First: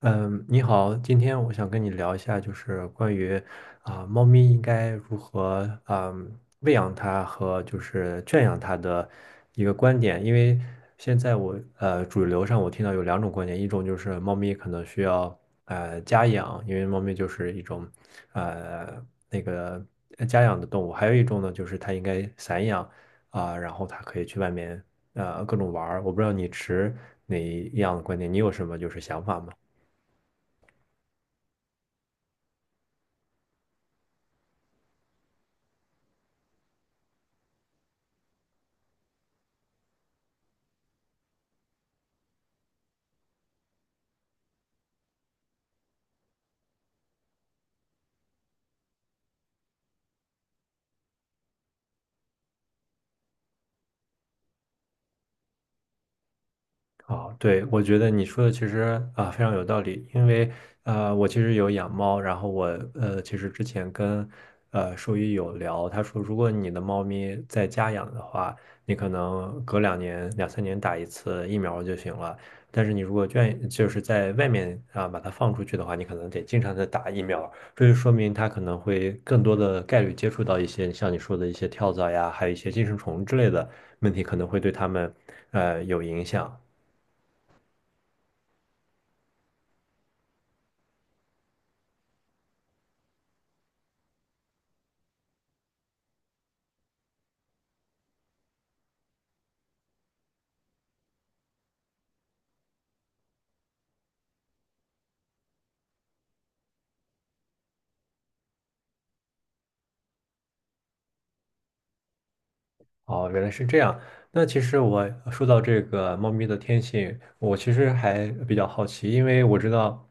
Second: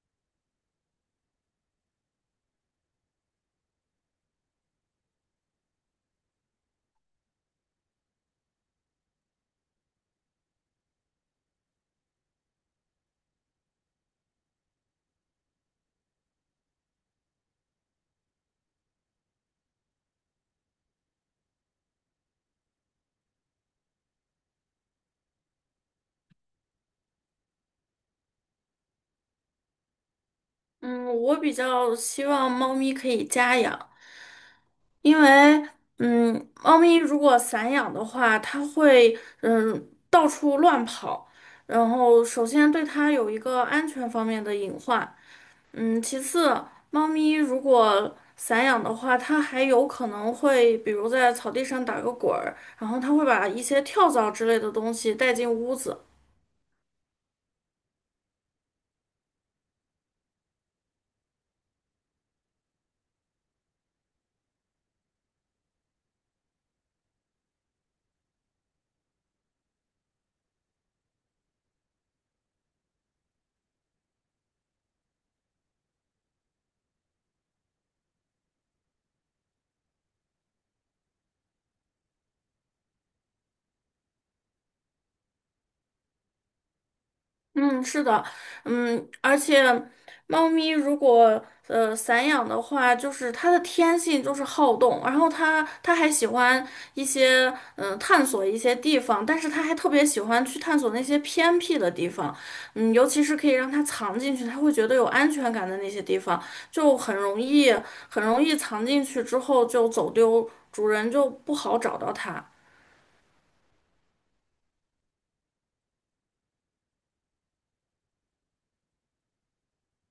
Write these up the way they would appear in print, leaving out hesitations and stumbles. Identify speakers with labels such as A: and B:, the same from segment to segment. A: 嗯，你好，今天我想跟你聊一下，就是关于猫咪应该如何喂养它和就是圈养它的一个观点。因为现在我主流上我听到有两种观点，一种就是猫咪可能需要家养，因为猫咪就是一种呃那个家养的动物；还有一种呢，就是它应该散养然后它可以去外面各种玩儿。我不知道你持哪一样的观点，你有什么就是想法吗？
B: 嗯，我比较希望猫咪可以家养，因为猫咪如果散养的话，它会到处乱跑，然后首先对它有一个安全方面的隐患。嗯，其次，猫咪如果散养的话，它还有可能会，比如在草地上打个滚儿，然后它会把一些跳蚤之类的东西带进屋子。
A: 哦，对，我觉得你说的其实非常有道理，因为我其实有养猫，然后我其实之前跟兽医有聊，他说如果你的猫咪在家养的话，你可能隔两年两三年打一次疫苗就行了，但是你如果愿就是在外面把它放出去的话，你可能得经常的打疫苗，这就说明它可能会更多的概率接触到一些像你说的一些跳蚤呀，还有一些寄生虫之类的问题，可能会对它们有影响。
B: 嗯，是的，嗯，而且猫咪如果散养的话，就是它的天性就是好动，然后它还喜欢一些探索一些地方，但是它还特别喜欢去探索那些偏僻的地方，嗯，尤其是可以让它藏进去，它会觉得有安全感的那些地方，就很容易很容易藏进去之后就走丢，主人就不好找到它。
A: 哦，原来是这样。那其实我说到这个猫咪的天性，我其实还比较好奇，因为我知道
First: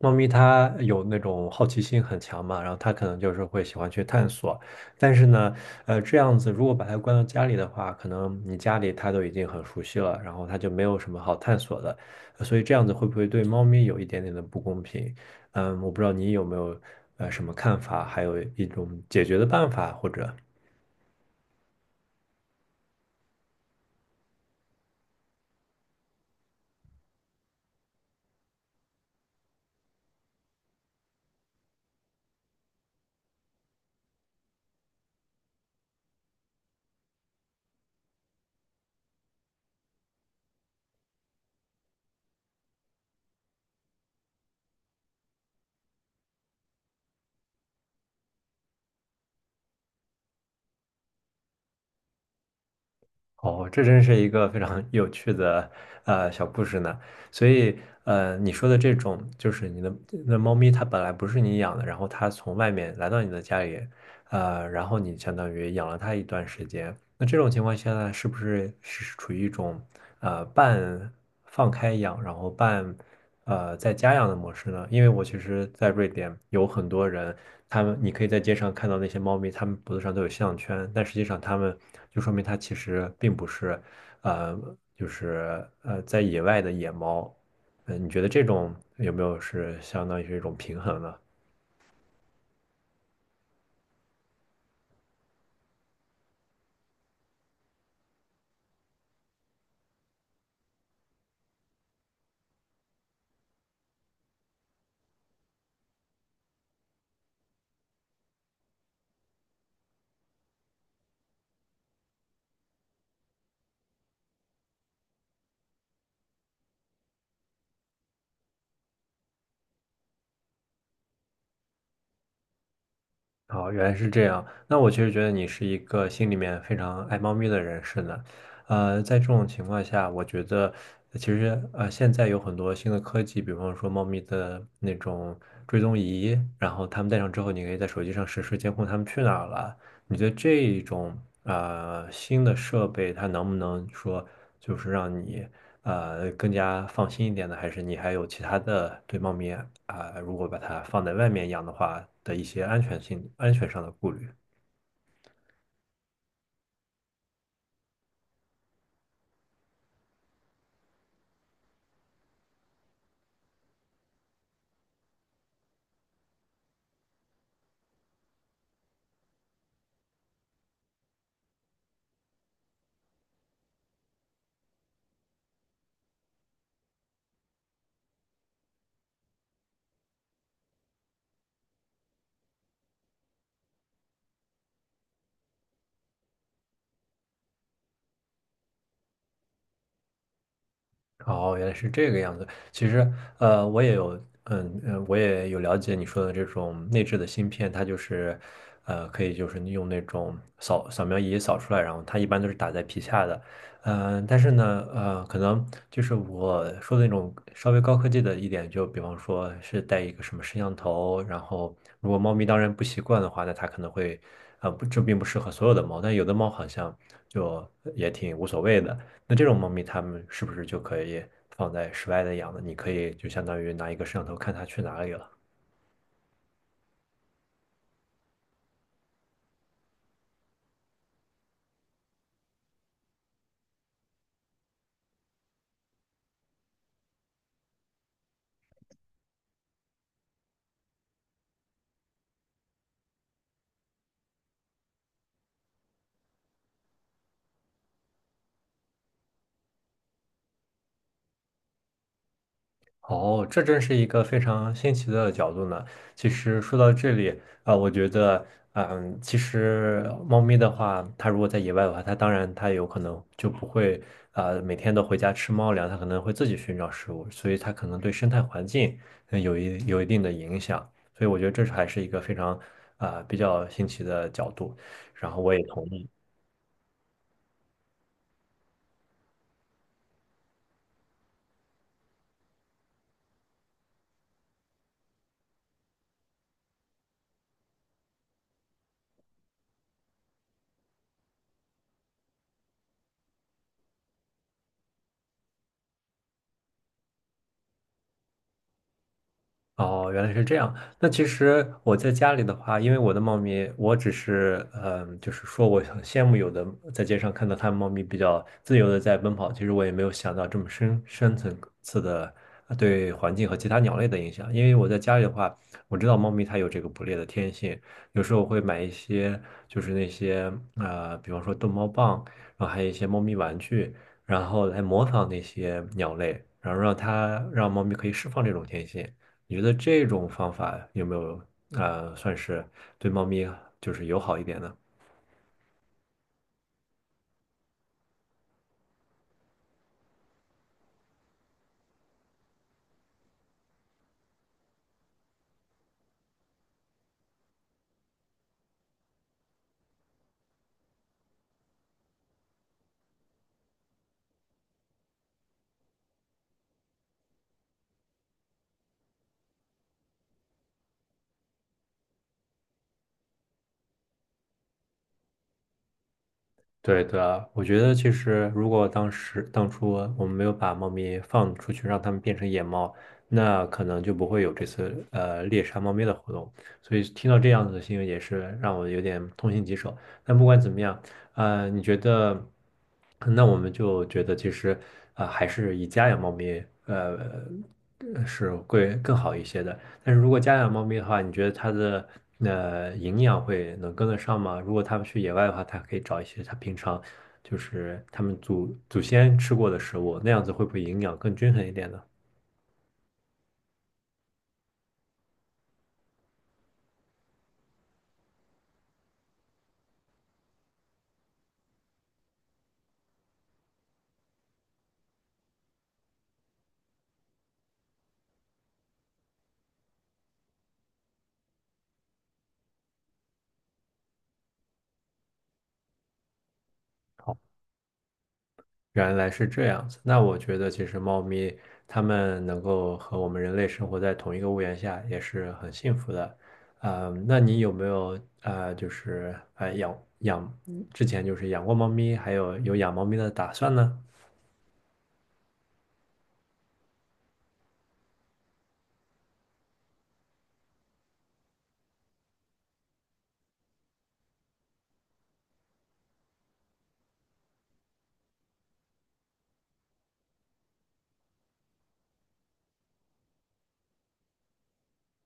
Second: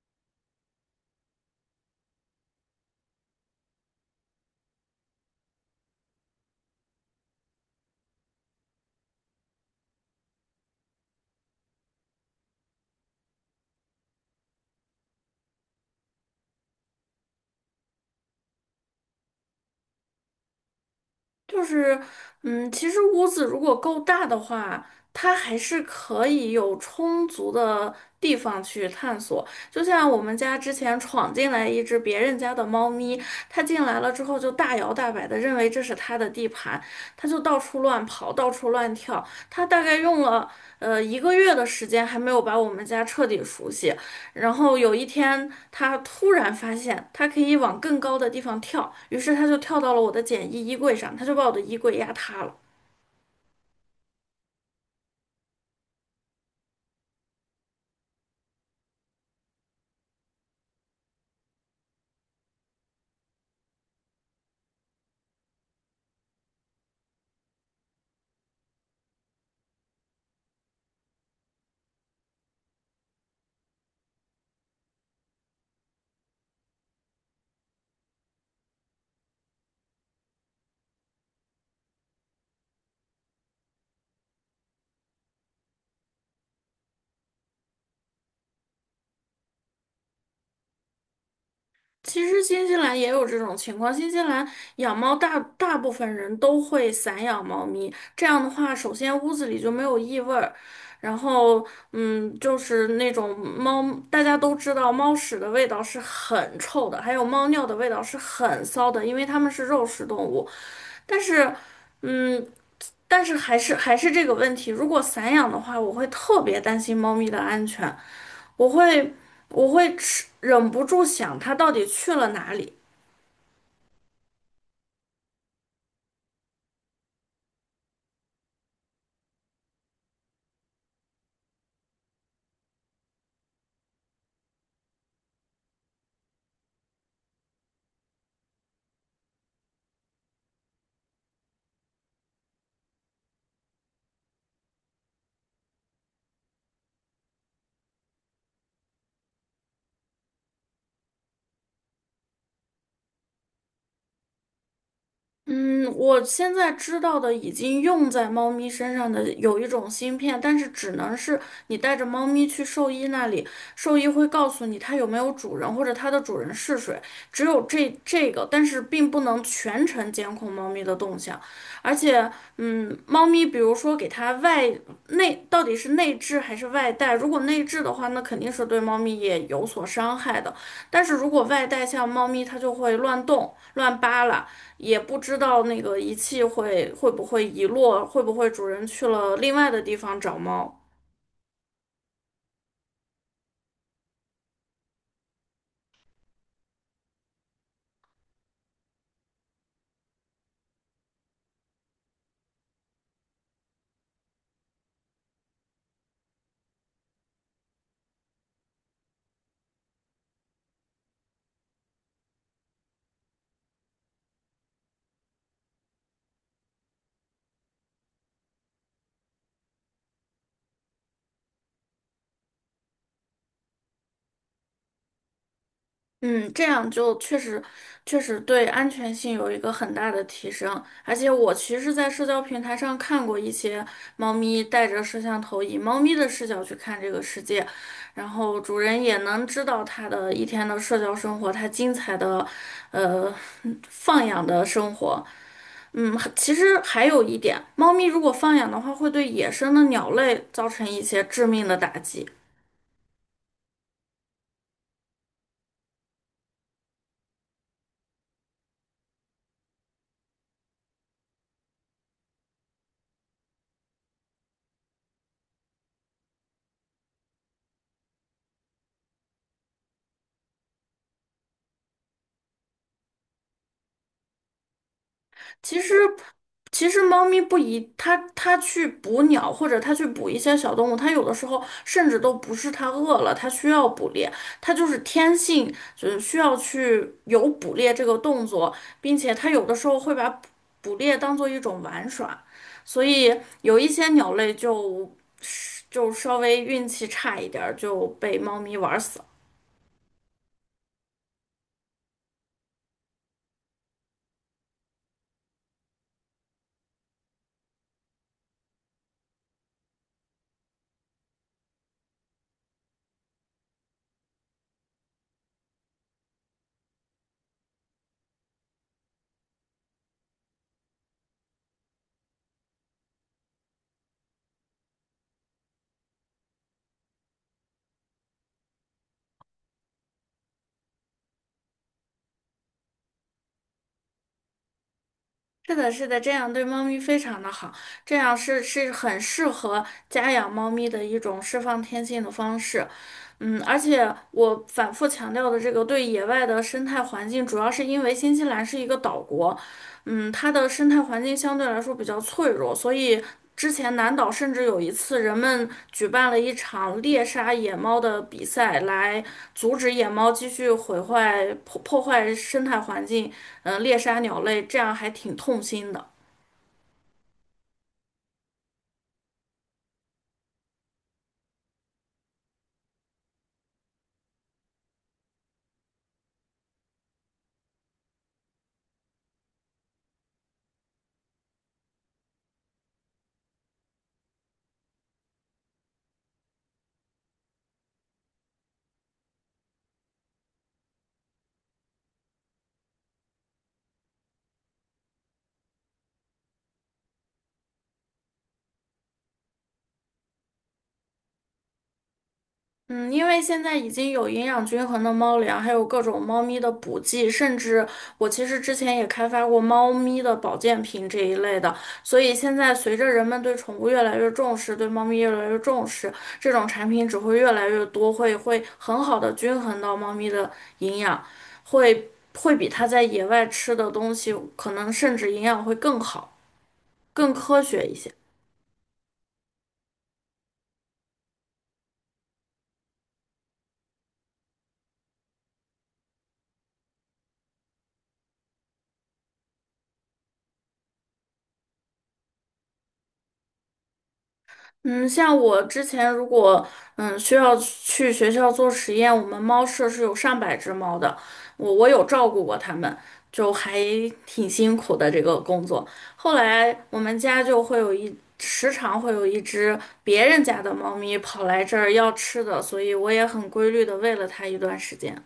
A: 猫咪它有那种好奇心很强嘛，然后它可能就是会喜欢去探索。但是呢，这样子如果把它关到家里的话，可能你家里它都已经很熟悉了，然后它就没有什么好探索的，所以这样子会不会对猫咪有一点点的不公平？嗯，我不知道你有没有什么看法，还有一种解决的办法或者。
B: 就是，嗯，其实屋子如果够大的话，它还是可以有充足的地方去探索。就像我们家之前闯进来一只别人家的猫咪，它进来了之后就大摇大摆的认为这是它的地盘，它就到处乱跑，到处乱跳。它大概用了一个月的时间还没有把我们家彻底熟悉，然后有一天，他突然发现他可以往更高的地方跳，于是他就跳到了我的简易衣柜上，他就把我的衣柜压塌了。
A: 哦，这真是一个非常有趣的小故事呢。所以你说的这种就是你的那猫咪，它本来不是你养的，然后它从外面来到你的家里，然后你相当于养了它一段时间。那这种情况下呢，是不是是处于一种半放开养，然后半在家养的模式呢？因为我其实，在瑞典有很多人，他们你可以在街上看到那些猫咪，它们脖子上都有项圈，但实际上它们就说明它其实并不是，呃，就是在野外的野猫。嗯，你觉得这种有没有是相当于是一种平衡呢？
B: 其实新西兰也有这种情况，新西兰养猫大部分人都会散养猫咪，这样的话，首先屋子里就没有异味儿，然后就是那种猫，大家都知道猫屎的味道是很臭的，还有猫尿的味道是很骚的，因为它们是肉食动物，但是。嗯，但是还是这个问题，如果散养的话，我会特别担心猫咪的安全，我会我会吃，忍不住想它到底去了哪里。
A: 哦，原来是这样。那我其实觉得你是一个心里面非常爱猫咪的人士呢。在这种情况下，我觉得其实现在有很多新的科技，比方说猫咪的那种追踪仪，然后他们戴上之后，你可以在手机上实时监控他们去哪儿了。你觉得这种新的设备，它能不能说就是让你？更加放心一点的，还是你还有其他的对猫咪如果把它放在外面养的话的一些安全性安全上的顾虑？
B: 嗯，我现在知道的已经用在猫咪身上的有一种芯片，但是只能是你带着猫咪去兽医那里，兽医会告诉你它有没有主人或者它的主人是谁，只有这个，但是并不能全程监控猫咪的动向。而且，嗯，猫咪比如说给它外内到底是内置还是外带，如果内置的话，那肯定是对猫咪也有所伤害的。但是如果外带，像猫咪它就会乱动、乱扒拉。也不知道那个仪器会不会遗落，会不会主人去了另外的地方找猫。
A: 哦，原来是这个样子。其实，我也有，嗯嗯，我也有了解你说的这种内置的芯片，它就是，可以就是用那种扫扫描仪扫出来，然后它一般都是打在皮下的。但是呢，可能就是我说的那种稍微高科技的一点，就比方说是带一个什么摄像头，然后如果猫咪当然不习惯的话，那它可能会，不，这并不适合所有的猫，但有的猫好像就也挺无所谓的。那这种猫咪，它们是不是就可以放在室外的养呢？你可以就相当于拿一个摄像头看它去哪里了。
B: 嗯，这样就确实对安全性有一个很大的提升。而且我其实，在社交平台上看过一些猫咪带着摄像头，以猫咪的视角去看这个世界，然后主人也能知道它的一天的社交生活，它精彩的，呃，放养的生活。嗯，其实还有一点，猫咪如果放养的话，会对野生的鸟类造成一些致命的打击。
A: 哦，这真是一个非常新奇的角度呢。其实说到这里啊，我觉得，嗯，其实猫咪的话，它如果在野外的话，它当然它有可能就不会每天都回家吃猫粮，它可能会自己寻找食物，所以它可能对生态环境有一有一定的影响。所以我觉得这是还是一个非常比较新奇的角度。然后我也
B: 其
A: 同
B: 实，
A: 意。
B: 其实猫咪不一，它去捕鸟或者它去捕一些小动物，它有的时候甚至都不是它饿了，它需要捕猎，它就是天性，就是需要去有捕猎这个动作，并且它有的时候会把捕猎当做一种玩耍，所以有一些鸟类就稍微运气差一点儿就被猫咪玩死了。
A: 哦，原来是这样。那其实我在家里的话，因为我的猫咪，我只是嗯，就是说我很羡慕有的在街上看到它们猫咪比较自由的在奔跑，其实我也没有想到这么深深层次的对环境和其他鸟类的影响。因为我在家里的话，我知道猫咪它有这个捕猎的天性，有时候我会买一些就是那些比方说逗猫棒，然后还有一些猫咪玩具，然后来模仿那些鸟类，然后让它让猫咪可以释放这种天性。你觉得这种方法有没有算是对猫咪就是友好一点呢？
B: 是的，是的，这样对猫咪非常的好，这样是很适合家养猫咪的一种释放天性的方式。嗯，而且我反复强调的这个对野外的生态环境，主要是因为新西兰是一个岛国，嗯，它的生态环境相对来说比较脆弱，所以之前南岛甚至有一次，人们举办了一场猎杀野猫的比赛，来阻止野猫继续毁坏、破坏生态环境，猎杀鸟类，这样还挺痛心的。
A: 对的，我觉得其实如果当时当初我们没有把猫咪放出去，让它们变成野猫，那可能就不会有这次猎杀猫咪的活动。所以听到这样子的新闻也是让我有点痛心疾首。但不管怎么样，你觉得，那我们就觉得其实还是以家养猫咪是会更好一些的。但是如果家养猫咪的话，你觉得它的营养会能跟得上吗？如果它们去野外的话，它可以找一些它平常就是它们祖祖先吃过的食物，那样子会不会营养更均衡一点呢？
B: 嗯，因为现在已经有营养均衡的猫粮，还有各种猫咪的补剂，甚至我其实之前也开发过猫咪的保健品这一类的。所以现在随着人们对宠物越来越重视，对猫咪越来越重视，这种产品只会越来越多，会很好的均衡到猫咪的营养，会会比它在野外吃的东西可能甚至营养会更好，更
A: 好，
B: 科学一些。
A: 原来是这样子。那我觉得其实猫咪它们能够和我们人类生活在同一个屋檐下，也是很幸福的。嗯，那你有没有就是养养之前就是养过猫咪，还有有养猫咪的打算呢？
B: 嗯，像我之前如果需要去学校做实验，我们猫舍是有上百只猫的，我有照顾过它们，就还挺辛苦的这个工作。后来我们家就会有一时常会有一只别人家的猫咪跑来这儿要吃的，所以我也很规律的喂了它一段时间。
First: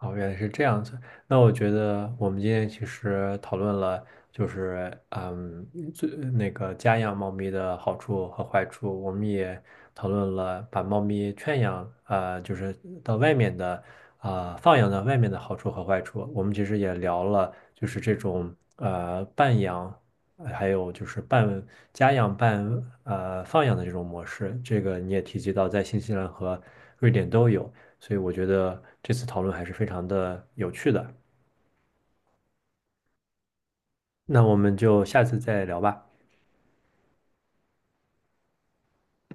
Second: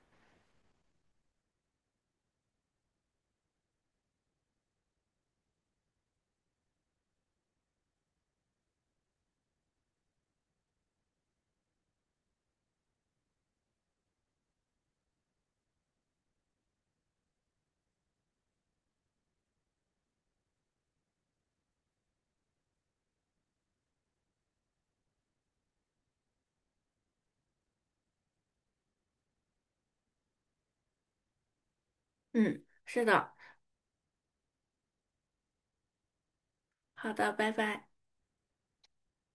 A: 哦，原来是这样子。那我觉得我们今天其实讨论了，就是嗯，最那个家养猫咪的好处和坏处。我们也讨论了把猫咪圈养，就是到外面的，放养到外面的好处和坏处。我们其实也聊了，就是这种半养，还有就是半家养半放养的这种模式。这个你也提及到，在新西兰和瑞典都有。所以我觉得这次讨论还是非常的有趣的。
B: 嗯，是的，
A: 那我们就下次再聊吧。
B: 好的，拜拜。